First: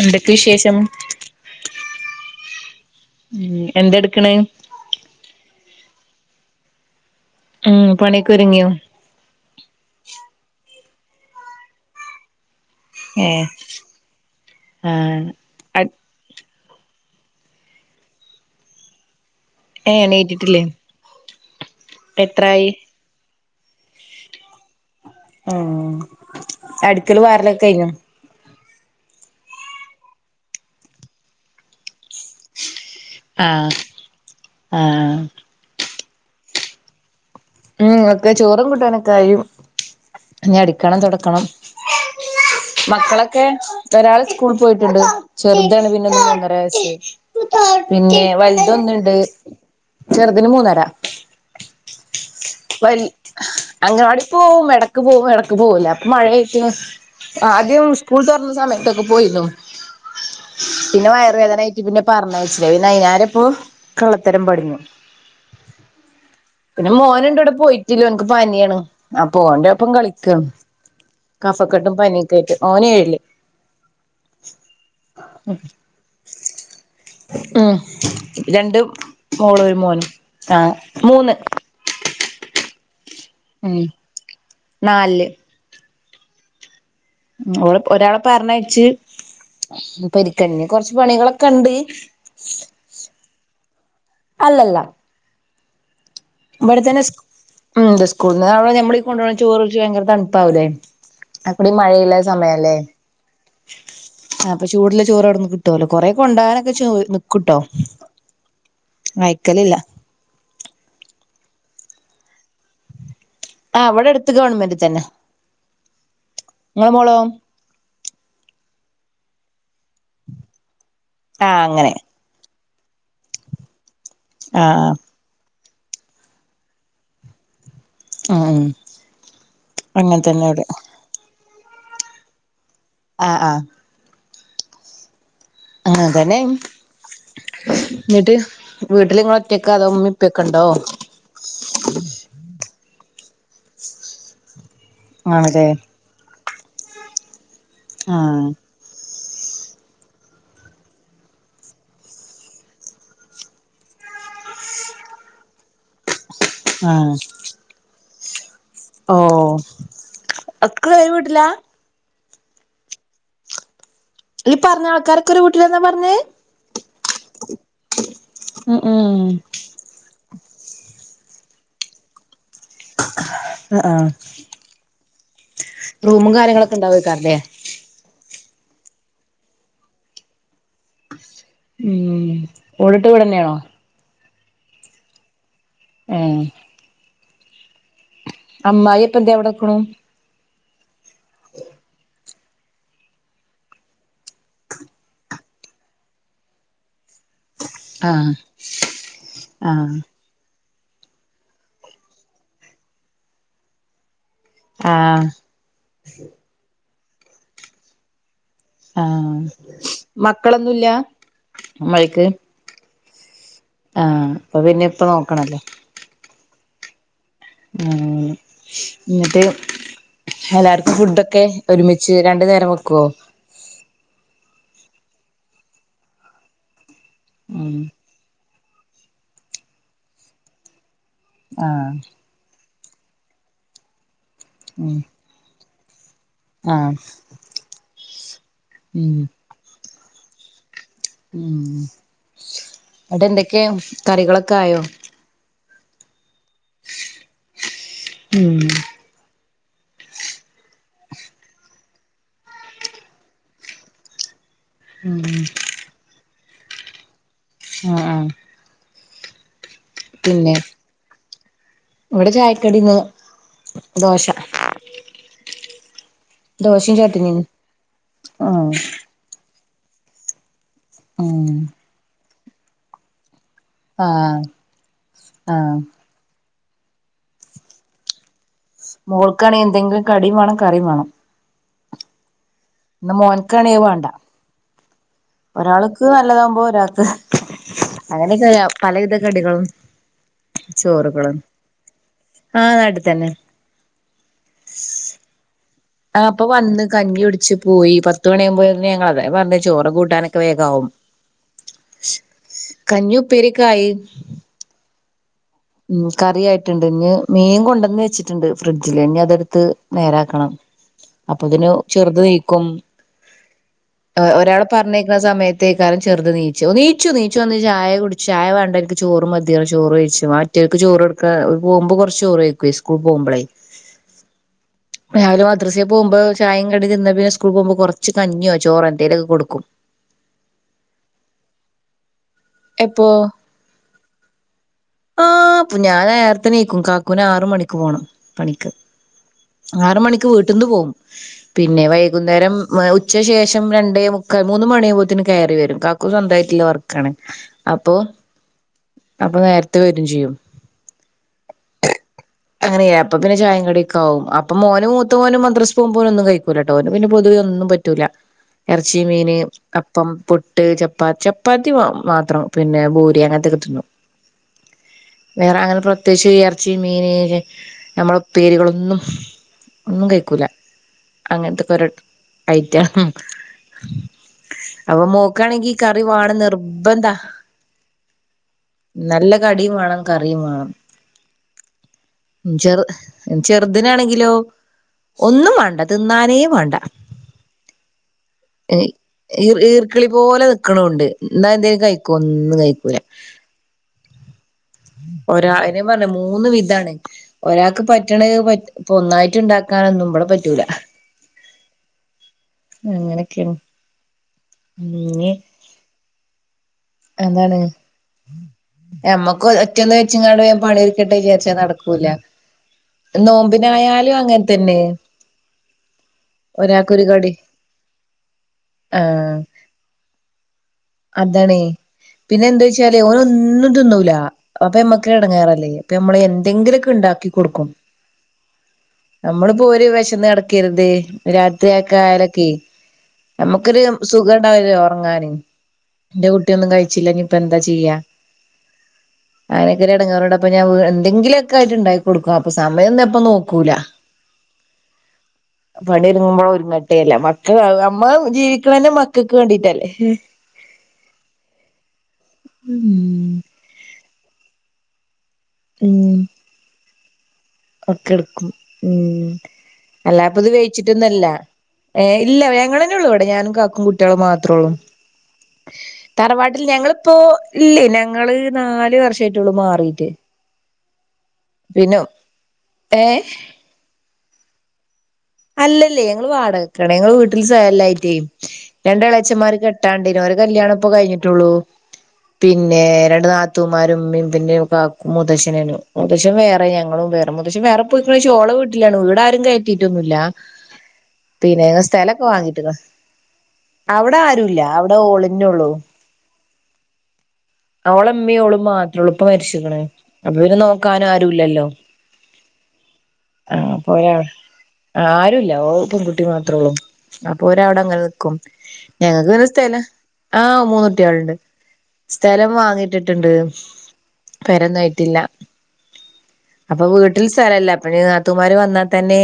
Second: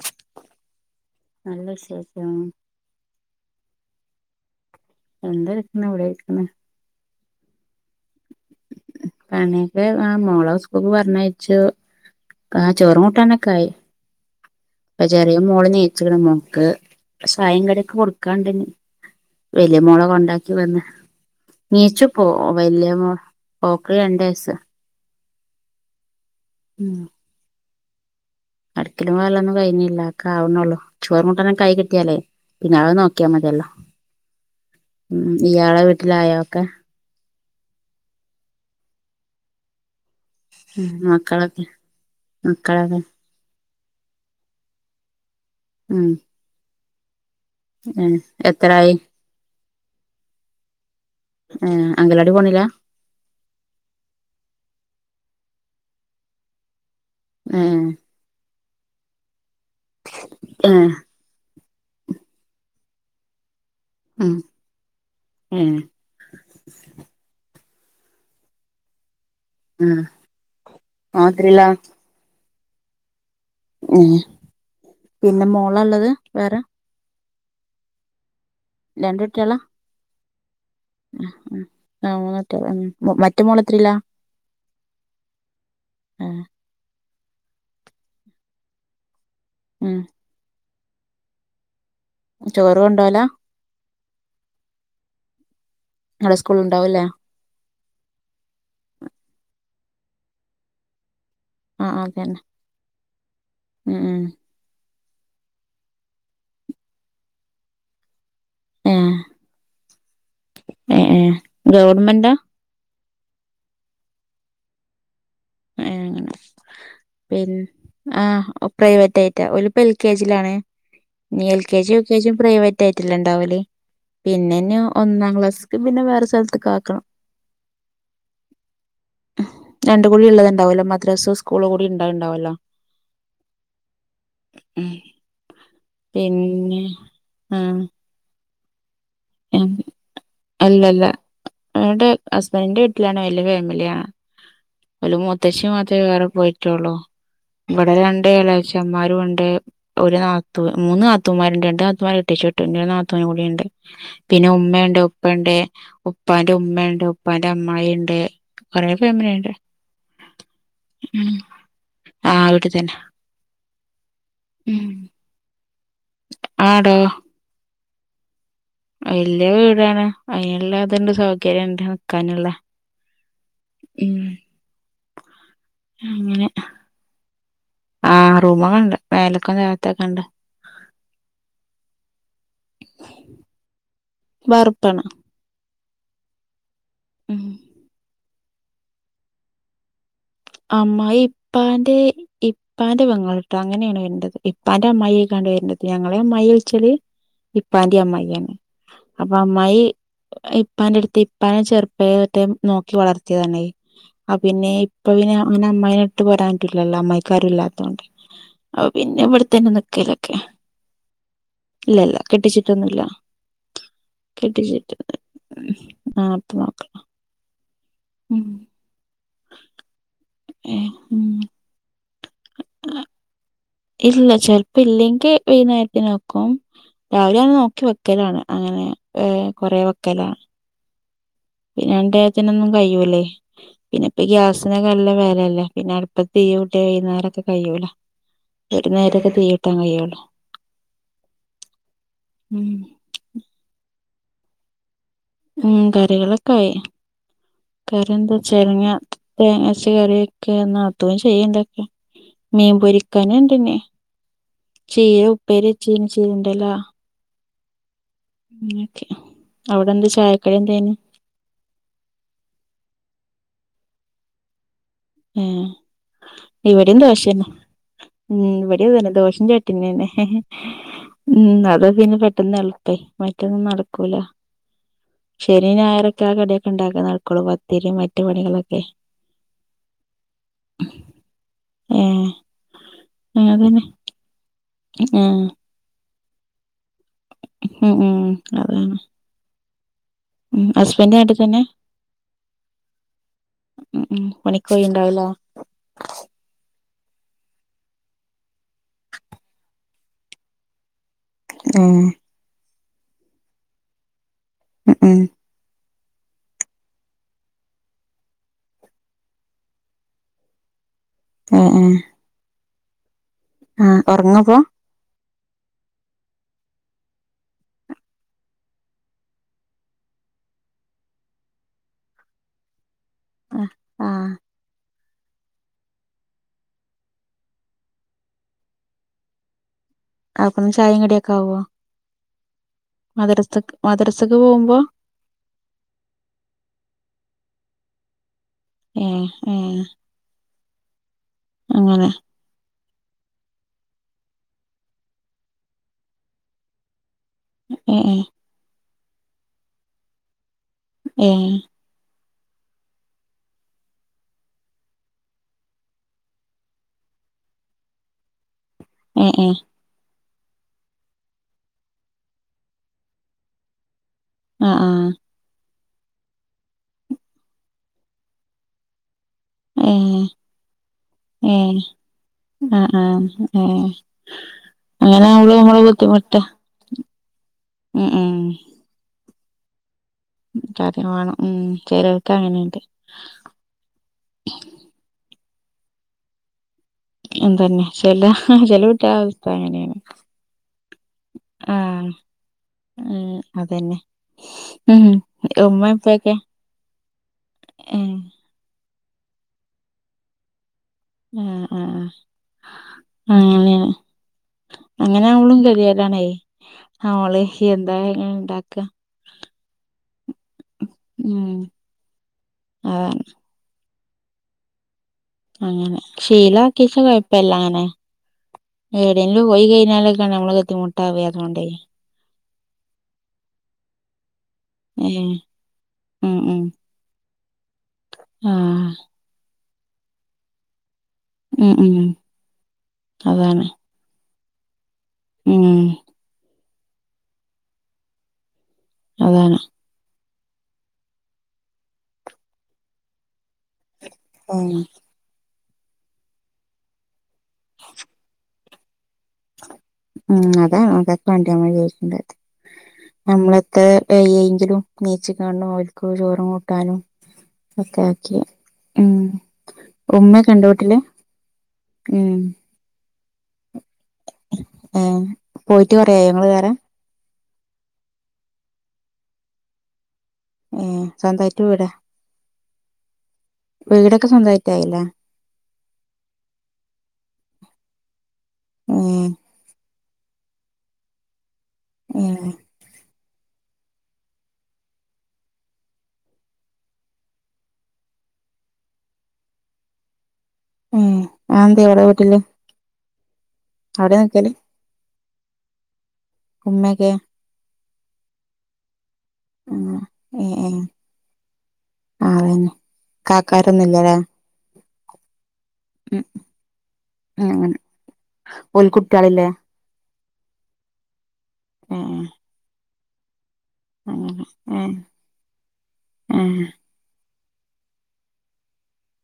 എന്തൊക്കെ വിശേഷം നല്ല വിശേഷം മ് എന്ത് എടുക്കണ? ഇവിടൊയിരിക്കുന്ന ഉം പണിയെക്കെ ഒരുങ്ങിയോ പണിയൊക്കെ ആ മോളെ സൂകൂളിൽ പറഞ്ഞയച്ചു. ആ ചോറും ഏ കൂട്ടാനൊക്കായി. ആ അപ്പൊ ചെറിയ മോള് എണീച്ചിക്കിണ് മോക്ക് ചായം കടിയും ഒക്കെ കൊടുക്കാണ്ട് ഏ വലിയമോള കൊണ്ടാക്കി എണീറ്റിട്ടില്ലേ വന്ന്. നീച്ചു പോ എത്രായി വല്യ മോക്ക് രണ്ടുവയസ് ആ അടുക്കൽ വാരലൊക്കെ കയ്ഞ്ഞോ അടിക്കലും വാരലും ഒന്നും കഴിഞ്ഞില്ല ഒക്കെ ആവുന്നുള്ളൂ ചോറും കൂട്ടാനും ആയി തന്നെ കൈ കിട്ടിയാലേ പിന്നെ ആ നോ നോക്കിയ ആ മതിയല്ലോ. ആ ഉം ഒക്കെ ചോറും കൂട്ടാനൊക്കെ ആയി ഇനി അടിക്കണം തുടക്കണം മക്കളൊക്കെ മക്കളൊക്കെ ഒരാൾ സ്കൂൾ പോയിട്ടുണ്ട് ചെറുതാണ് ഉം പിന്നെ ഒന്നു ഒന്നര വയസ് ഏ പിന്നെ എത്രായി വലുതൊന്നുണ്ട് ചെറുതിന് മൂന്നര ഏ അംഗലവാടി പോണില്ല വല്യയഅങ്ങനവാടി പോവും ഇടക്ക് പോവും ഇടക്ക് പോവൂല്ലപ്പൊ മഴയായിട്ട ഏ ആദ്യം സ്കൂൾ തുറന്ന സമയത്തൊക്കെ പോയിരുന്നു ഏ പിന്നെ വയറുവേദനായി പിന്നെ പറഞ്ഞയച്ചില്ല അതിനാരപ്പോ ഉം കളത്തരം പടിഞ്ഞു ഉം പിന്നെ മോനുണ്ട് പോയിട്ടില്ല ഓനിക്ക് പനിയാണ് അപ്പോ ഓന്റെ ഒപ്പം ആഹ് കളിക്കും മാത്രല്ല കഫക്കെട്ടും പനി ഒക്കെ ആയിട്ട് ഓന് ഏഴില് ഉം പിന്നെ മോള് ഉള്ളത് വേറെ ഉം രണ്ട് മോള് ഒരു മോന് ആ മൂന്ന് മറ്റ മോള് എത്രയിലാ നാല് ആ ഒരാളെ പറഞ്ഞഴച്ച് ഉം പ യിരകാഞ് കൊറച്ച് പണികളൊക്കെ ഉണ്ട് ചോറുണ്ടോല അല്ലല്ല അവിടെ സ്കൂള് ഇവിടെ തന്നെ ഉണ്ടാവൂല്ലേ സ്കൂളടെ നഞമ്മളീ കൊണ്ട പോകുന്ന ചോറ്ച്ച് ഭയങ്കര തണുപ്പാവൂല്ലേ അപ്പടി ആഹ് ആഹ് മഴയില്ല അതന്നെ സമയല്ലേ ഉം ഉം അപ്പം ചൂടു ചോറടന്ന് കിട്ടുവല്ലോ കൊറെ കൊണ്ടോകാനൊക്കെ ചോ നിക്കൂട്ടോ ഏഹ് അ ഴക്കലില്ല ഗവണ്മെന്റാ ആ അവിടെ എടുത്ത് ഗവൺമെന്റ് തന്നെ ങ്ങെ നിങ്ങളെ മോളോ പിന്ന ആ പ്രൈവറ്റ്യട്ട് യിപ്പ എൽ കെ ജി ലാണ് ഇനി ആ എൽ കെ അങ്ങനെ ജി യുകെ ജിയും പ്രൈവറ്റ് ആയിട്ടല്ല ഇണ്ടാവല് ആ പിന്നെന്ന ആ ഒന്നാം ക്ലാസ്ക്ക് പിന്നെ വേറെ സ്ഥലത്തക്ക് ആക്കണം ഉം അങ്ങന ഉള്ളത്ണ്ടാവല്ലോ മദ്രസ് സ്കൂള് കൂടി ഉണ്ടണ്ടാവല്ലോ ആഹ ആഹ ഉ തന്നെ പിന്നെ ആഹ എന്നിട്ട് വീട്ടില് നിങ്ങള് ഒറ്റക്കാ അതോ ഉമ്മേം ഉപ്പയൊക്കെ ഉണ്ടോ അല്ലല്ല അവടെ ഹസ്ബൻഡന്റെ ലാണ് വലിയ ഫാമിലിയാണ് ഒരുമൂ ആണല്ലേ ത്തശ്ശി മാത്രമേ വേറെ പോയിട്ടള്ളൂ ഇവിടെ ആ രണ്ട് ള്ളച്ചമാരും ഉണ്ട് ണ്ട്ഒരു നാത്ത മൂന്ന് നാത്തമാരുണ്ട് രണ്ട് നാത്തമാര് ഇട്ടിച്ചുട്ടുണ്ട് ഇനി രുനാത്തൂവിന് കൂടിയ ഉണ്ട് പിന്നെ ഉമ്മ ഉണ്ട് ഉപ്പ ഉണ്ട് ഉപ്പാന്റെ ആ ഉമ്മുണ്ട് ഉപ്പാന്റെ അമ്മായി ഉണ്ട് കൊറേ ഓ ഫാമിലി ണ്ട് ഒക്കെ ഒരു വീട്ടിലാ ആഹ അവിടെ തന്നെ ഈ ഉം പറഞ്ഞ ആൾക്കാരൊക്കെരു വീട്ടിലന്നാ പറഞ്ഞേ ഉം ഉം വല്ലിയ വീടാണ് അതിനുള്ള ത് ണ്ട് സൗഗരിണ്ട് നിക്കാനുള്ള ആ ആ ഉം റൂമും അങ്ങനെ കാര്യങ്ങളൊക്കെ ഇണ്ടാവൈകാരംലെ റൂമൊക്കണ്ട് മേലക്കും തായ ത്തൊക്കെ ഉണ്ട് ഉം ഓട് ട്ട് വിടന്നെയാണോ വാർപ്പാണ് ഉഹ ഉം അമ്മായി ഇപ്പഎന്താ അ വിടെക്കണു അമ്മയി ഇപ്പാന്റെ ഇപ്പാന്റെ പെങ്ങലട്ട അങ്ങനെയാണ് വരേണ്ടത് ഇപ്പാന്റെ അമ്മയെക്കാണ്ട് വരേണ്ടത് ഞങ്ങളെ അമ്മായി വിളിച്ചല് ഇപ്പാന്റെ ആഹ് അമ്മായിയാണ് അപ്പൊ അമ്മായി ആഹ് ഇപ്പാന്റെ അടുത്ത് ഇപ്പാനെ ചെറുപ്പ നോക്കി വളർത്തിയതാണ് പിന്നെ അപ്പൊ ആഹ് ഇനെ അങ്ങനെ അമ്മമായിനെ ഇട്ട് പോരായിട്ടില്ലല്ലോ അമ്മക്കാരും ഇല്ലാത്തൊണ്ട് ആ പിന്നെ ആഹ് ഇവിടെത്തന്നെ നിക്കലൊക്കെ മക്കളൊന്നുല്ല ഇല്ലല്ല അമ്മായിക്ക് കെട്ടിച്ചിട്ടൊന്നുമല്ല ആഹ് അപ്പൊ പിന്നെ കെട്ടിച്ചിട്ട ഇപ്പ നോക്കണല്ലോ ആഹ് അപ്പ നോക്ക ആഹ് എന്നിട്ട് ഏ എല്ലാവർക്കും ഉം ഫുഡൊക്കെ ഒരുമിച്ച് രണ്ടു നേരം വെക്കുവോ ഇല്ല ചെലപ്പ ഇല്ലെങ്കിൽ വൈകുന്നേരത്തിനോക്കും രാവിലെ ആണ് ഉം നോക്കി വെക്കലാണ് അങ്ങനെ ഏഹ് കൊറെ വെക്കലാണ് ആഹ് പിന്നെണ്ടതിനൊന്നും കഴുവൂല്ലേ പിന്നെ ഇപ്പ ഗ്യാസിനൊക്കെ ഉം നല്ല വിലല്ല പിന്നെ അടുപ്പ തീ കട്ടിയ ആഹ് വൈകുന്നേരൊക്കെ കഴിയൂല ഒരു നേേരമക്കെ തീ കട്ടാൻ കഴിയുള്ളൂ ഉ ഉം അട്ട് എന്തൊക്കെയ കറികളൊക്കെ ആയോ ഉം കറികളൊക്കെ ആയി കറി എന്താ ഉം വച്ചങ്ങ തേങ്ങച്ച കറിയൊക്കെ നാത്തൂൻ ചെയ്യണ്ടൊക്കെ മീൻ പൊരിക്കാന എണ്ടന്നെ ഉം ചീര ഉപ്പേരി വച്ച് ചെയ്തുണ്ടല്ല ആഹ് ആഹ് അവിടെന്ത് പിന്നെ ചായക്കടി എന്തേന് ഇവിടെ ചായക്കടിന്ന് ദോശ ആഹ് ദോശയും ഇവിടെയും ചട്നിയും ദോഷന്ന ഉ ആഹ് ഇവിടെ തന്നെ ദോഷം ചട് പിന്നന്നെ ഉം അതാ പിന്നെ പെട്ടെന്ന് എളുപ്പേ മ ട്ടെന്ന് നടക്കൂല ആഹ് ശനി ആഹ് ഞായറൊക്കെ ആ കടെ ഇണ്ടാക്കുന്ന ആൾക്കൊള്ളു പത്തിരിം മറ്റ് പണികള്. മോൾക്കാണെങ്കി എന്തെങ്കിലും കടിം വാണം കറിം വാണം. ഏഹ് ഇന്ന് മോൻക്കാണങ്കി വാണ്ട. ആഹ് ക്ക് നല്ലതാമ്പ ഒരാക്ക് ഉം അങ്ങനെക്കെയാ അതാണ് പലവിധ കടികൾ ഉം ഹസ്ബൻഡ് ആട്ടി തന്ന? ആഹ് നാട്ടിൽ തന്നെ ഉം ഉം പണിക്കോയിണ്ടാവല്ലേ? ആ അപ്പൊവന്ന് കഞ്ഞികുടിച്ച് പോയി പത്ത് മണിയാമ്പന്ന്‌ഞങ്ങളല്ലേ പർഞ്ഞ് ചോറ് കൂട്ടാനൊക്കെ വേഗാവും. ആഹ് കഞ്ഞിപ്പേരിക്കായി. [unintelligible] ഉം കറി ആയിട്ടൊണ്ട് ഞ്ഞ് മീൻ കൊണ്ടന്നെച്ചിട്ടുണ്ട് ഫ്രിഡ്ജില് ന്നിയതെടെത്ത് നേരാക്കണം. ഏ അപ്പൊതിന് ഏ ചെറുത് നീക്കും ആ ഒ ഉറങ്ങപ്പോ ഒരാള് പറഞ്ഞയിക്കണ സമേ ത്തേക്കാലം ചെറുതെനീച്ചു നീച്ചു നീച്ചു വന്ന് ചായ കുടി ചായ വാണ്ടനിക്ക് ചോറ് മതി പറഞ്ഞ് ചോറഴിച്ചു. ട്ടിയാൾക്ക് ചോറൊടുക്കാ ഓര് പോകുമ്പ കൊറച്ച് ചോറഴിക്കുവേ സ്കൂൾ പോമ്പളേ. ആ ആ രാവിലെ മദ്രസെ പോമ്പ ചായേം കടിം തിന്ന പിന്നെ സ്കൂൾ പോമ്പ കൊറച്ച് കഞ്ഞിയോ ചോറോ എന്തേലുക്കെ കൊടുക്കും. അപ്പേനും ചായേം കടിയൊക്കെ ആവോ മദരസ്ത മദരസ ആ പ്പ ഞാനേരത്തെനിക്കും കാക്കുനാറ് മണിക്ക് പോണം. പണിക്ക് ഏ ഏ ആറ് മണിക്ക് വീട്ട്ന്ന് പോവും പിന്നെ അങ്ങനെ വൈകുന്നേരം മ ഉ ച്ചശേഷം രണ്ടേമുക്കാ മൂന്ന് മണിയാവുമ്പത്തേന് കേറി വരും കാക്കു സ്വന്തായിട്ടില്ല വർക്കാണ്. അപ്പൊ ഏ ഏ അപ്പ നേരത്തെ വരും ചെയ്യും. ഏഹ് [unintelligible] അങ്ങനെയായപ്പ പിന്നെ ചായേം കടിക്കാവും അപ്പം മോന് മൂത്ത മോന് മദ്രസ് പോമ്പോഴൊന്നും കഴിക്കൂലട്ടോ ഓന് പിന്നെ പൊതുവെയൊന്നു പറ്റൂല എറച്ചി, ഏ മീന്, ഏ അപ്പം, പുട്ട്, ചപ്പാ ചപ്പാത്തി വാങ്ങും. മാത്രം പിന്നെ ഭൂരി അങ്ങനത്തക്കെ തിന്നും ആ ആ വേറെ അങ്ങനെ പ്രത്യേയിച്ച് എറ ച്ചി മീന് നമ്മളപ്പേരികളൊന്നും ഏ ഒന്നും കഴയിക്കൂല. ഏ അങ്ങനത്തൊക്കോരോ ആ ഐറ്റാ ആ ഏ അപ്പൊ അങ്ങനെ ആവുമ്പള് മോക്കാണെങ്കി നമ്മള് കറി വാണം ബുദ്ധിമുട്ടാ നിർ ബന്ധാ ഉം ഉം നല്ല കടിം വാണം കറിം വാണം. കറി വേണം ഉം ചെലോർക്ക് അങ്ങനെണ്ട് ചെറ് ചെറുതിനാണെങ്കിലോ ഒന്നും വാണ്ട തിന്നാനേ വാണ്ട. എന്തന്നെ ട്ടല്ല ചെലകുട്ട്യാളങ്ങനെത്തന്നെയാണ് ഈർക്കിളി പോലെ നിക്കണുണ്ട് എന്നാ ആ എന്തേലും കഴിക്കോ ഒന്നും ഉം അതന്നെ. ഉം ഒരാളിനേം ഉമ്മ പറഞ്ഞ ഉപ്പയൊക്കെ മൂന്ന് വിധാണ് ഒരാക്ക് ഏഹ് പറ്റണ പറ്റ് പ്പൊന്നായിറ്റിണ്ടാക്കാനൊന്നും ഇവടെ പറ്റൂല. ആ ആ അങ്ങനെക്കെണ്. അങ്ങനെയവളും കഴിയലാണേ. ആ ഓളെ എന്താ ഞാനിണ്ടാ ഞമ്മക്കു ഒറ്റയൊന്നു വെച്ചിങ്ങാണ്ട് വേഗം ഉം പണിതീർക്കട്ടെവിചാരിച്ച നടക്കൂല. അതാണ് നോമ്പിനായാലും അങ്ങൻതന്നെ അങ്ങനെ ശീലാക്കീച്ച കടി കൊഴപ്പല്ലങ്ങനെ. ആഹ് ഏടെലും പോയികഴിഞ്ഞാലക്കാണ് യമ്മള് അതാണേ ബുദ്ധിമുട്ടവയ്യാത്തോണ്ടേ. പിന്നെ എന്താ വെച്ചാല് ഓനൊന്നും തിന്നൂല. അപ്പൊ യമ്മക്ക് ഏഹ് എടങ്ങാറല്ലേ അപ്പ യമ്മള് എന്തെങ്കിലുമൊക്കെ ഉണ്ടാക്കി കൊടുക്കും ആ ഇപ്പ ഓര് വിശന്ന് കിടക്കരുത് രാത്രി ഉം ഉം ആക്കാലൊക്കെ അതാണ് നമുക്കൊരു സുഖ- വില്ലല്ലോ ഉറങ്ങാന് ഉം എന്റെ കുട്ടിയൊന്നും കഴിച്ചില്ലനി ഇപ്പ എന്താ ചെയ്യാ അതാണ് ഭയങ്കര ഇടങ്ങേറ - അപ്പൊ ഞാൻ എന്തെങ്കിലുമൊക്കെ അയിന് ഉണ്ടാക്കി കൊടുക്കും അപ്പൊ സമയം ഒന്നുംപ്പൊ നോക്കൂല ആ പണിയൊരുങ്ങുമ്പോൾ ഒരുങ്ങട്ടേല്ലേ മക്കൾ നമ്മള് ജീവിക്കണനെ മക്- ഉം അതെ [unintelligible] [unintelligible] ഉം നമ്മളെത്ര വയ്യങ്കിലും ജ്ജ് കാണുനോർക്ക് ഉം ചോറും കൂട്ടാനും ഒക്കെ എടുക്കും ഉം അല്ലാപ്പ ഇത് ഉമ്മയൊക്കെ ഉണ്ടോ വീട്ടില് വേയിച്ചിട്ടൊന്നല്ല ഏ ഉം ഇല്ല ഞങ്ങനെ ഉള്ളൂ അവിടെ ഞാനും കാക്കും കുട്ടി കുട്ടികൾ മാത്രേള്ളൂ ഏ പോയിട്ട് കൊറേയായോ ഇങ്ങള് തറവാട്ടിൽ വേറെ ഞങ്ങളിപ്പോ ഇല്ല ഞങ്ങള് നാലു വർഷമായിട്ടള്ളൂ മാറീട്ട് ഏ സ്വന്തമായിട്ട് വീടാ ഏ വീടൊക്കെ സ്വന്തമായിട്ടായില്ലേ അല്ലല്ലേ ഞങ്ങൾ വാടകക്കണ്. ഞങ്ങള് വീട്ടിൽ സഥലയില്ലായിറ്റ്. ഏ രണ്ട് ഇളച്ചന്മാർ ക - ട്ടാണ്ടിന ഒരു കല്യാണം. പ്പ കഴിഞ്ഞിട്ടുള്ളൂ ഏ പിന്നെ രണ്ട് നാ- [unintelligible] ത്തുമാരും പിന്നെ മൂത്തച്ചൻ മൂത്തച്ചൻ വേറെ ഞങ്ങളും വേറെ മൂത്തച്ചൻവേറെ പോയിക്കണ - ഓള [unintelligible] വീട്ടിലാണ് വീടാരും കയറ്റീട്ടൊന്നുംല്ല ഏ പിന്നെ അതെന്തേ അവിടെ സ്ഥലൊക്കെ വീട്ടില് വാങ്ങീട്ട്ക്ക്ണ് അവിടെ ആരു ഉമ്മക്കെ അവളമ്മിം ഓള് മാത്രേ ഉള്ളു ഇപ്പ മരിച്ചിക്ക്ണ്. ഉം അപ്പൊ ഏ പിന്നെ ഏ നോക്കാനും ആരുല്ലല്ലോ? ആഹ് അപ്പൊ ഒരാള് ആ ആരുല്ല ഓ ഉം പെൺകുട്ടി മാത്രമേ ഉള്ളൂ. അപ്പൊ ഉം അങ്ങനെ ഒരവിടെ അങ്ങനെനിക്കും ഓൽക്ക് ഞങ്ങക്ക് ഇങ്ങനെ കുട്ട്യാളില്ലേ സ്ഥല - ആ മൂന്നുട്ടികളുണ്ട്. ഏ സ്ഥലം വാങ്ങിട്ടിട്ടുണ്ട്. അങ്ങനെ പൊരയൊന്നു ഏ ആയിട്ടില്ല. ഏ അപ്പൊ വീട്ടിൽ - [unintelligible] പിന്നെ നത്തുമാർ വന്നാൽ തന്നെ.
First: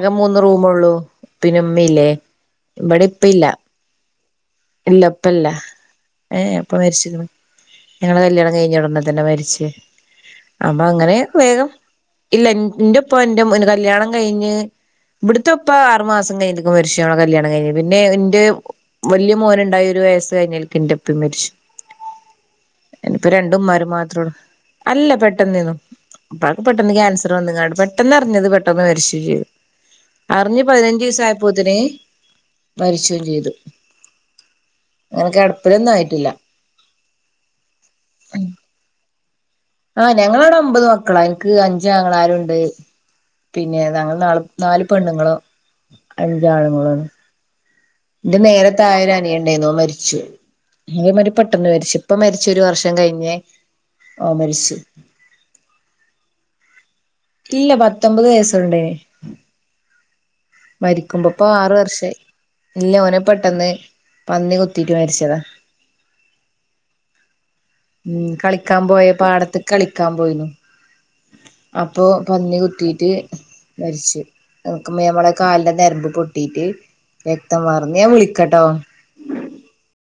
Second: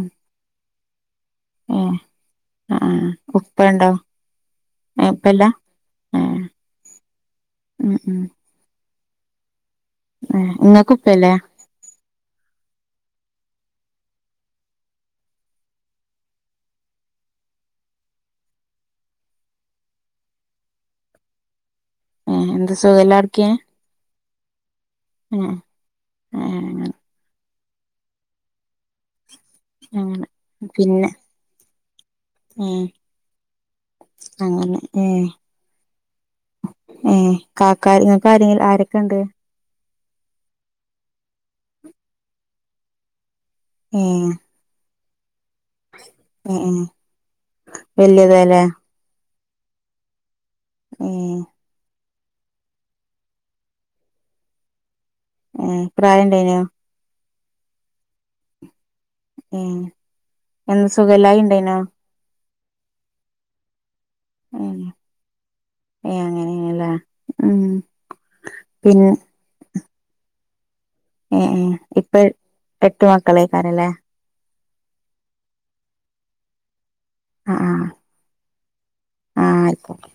ഉം പിന്നെ ഏ ഇമ്മില്ലേ? ആ ഉപ്പണ്ടോ ഇല്ല ഇപ്പല്ല ഏഹ് ഏ ഇപ്പ മരിച്ചിരിക്ക്ണ്. ഉം ഉം ന്നെ മരിച്ച് ഏഹ് അപ്പൊ ഇങ്ങക്ക് അങ്ങനെ ഉപ്പല്ലേ വേഗം ഇല്ല ൻ എന്റെപ്പ എന്റെ [unintelligible] കല്യാണം കഴിഞ്ഞ്. ഇവിടത്തെ ഉപ്പ ആറുമാസം കഴിഞ്ഞ ക്ക് മരിക്ക്ണ് കല്യാണകഴിഞ്ഞ് പിന്നെ എന്റെ വലിയ മോൻ ഉണ്ടായിഒരു - വയസ് കഴിഞ്ഞൽ കിന്റെപ്പി മരിച്ചു ഏഹ് എന്ത് ഇനിപ്പ സുഖല്ലാർക്കെ രണ്ട ഉമമാര് മാത്രേള്ളൂ അല്ല ഏഹ് പെട്ടെന്നയിന്നു ഏഹ് ഉപ്പാക്ക് അങ്ങനെ പെട്ടെന്ന് ക്യാൻസർ വന്നക്കാണ്ട് പെട്ടെന്ന് അറിഞ്ഞത് പെട്ടന്ന് മരിച്ചും ചെയ്തു അങ്ങനെ അറിഞ്ഞു പതിനഞ്ച് പിന്നെ ദിവസം ആയപ്പോത്തിന് ഏഹ് മരിച്ചുകയും ചെയ്തു അങ്ങനെ അങ്ങനെ കിടപ്പിലൊന്നും ആയിട്ടില്ല ഏ കാക്കാര് ഇങ്ങൊക്കെആരൊക്കെ ആരൊക്കെുണ്ട് ആ ഞങ്ങളവിടെ ഒമ്പത് മക്കളാ എനിക്ക് അഞ്ച് ആങ്ങളാരുണ്ട് പിന്നെ ഞങ്ങള്, ഏഹ് നാ, നാല്, പെണ്ണുങ്ങളോ അഞ്ച ഏഹ് ആൺ ഏഹ് ങ്ങളാണ് എന്റെ വല്യതാല്ലേ നേര തായേ അനിയണ്ടന്നോ മരിച്ചു അമാതി ഏഹ് പെട്ടെന്ന് മരിച്ചു ഇപ്പ മരിച്ച ഒരു വർഷം കഴിഞ്ഞേ ഓ മരിച്ചു ഏ പ്രായം ണ്ടേനോ ഇല്ല പത്തൊമ്പത് വയസ്സണ്ടേ ഏഹ് എന്ന് സുഖല്ലായി മരിക്കുമ്പപ്പോ ആറ ഇണ്ടേനോ വർഷമായി ഇല്ല ഓനെ പെട്ടെന്ന് പന്നി കുത്തി ഏഹ് ട്ട് മരിച്ചതാ ഏഹ് അങ്ങനെയാണല്ലേ ഉം ഉ കളിക്കാൻ പോയ പിന്നെ പാടത്ത് കളിക്കാൻ പോയിന്നു ആ അപ്പൊ ആ പന്നി കുത്തിയിട്ട് മരിച്ച് നമ്മളെ കാലിന്റെ നരമ്പ് പൊട്ടിട്ട് രക്തംവാർന്ന് ഞാൻ വിളിക്കട്ടോ ആ ആയിക്കോട്ടെ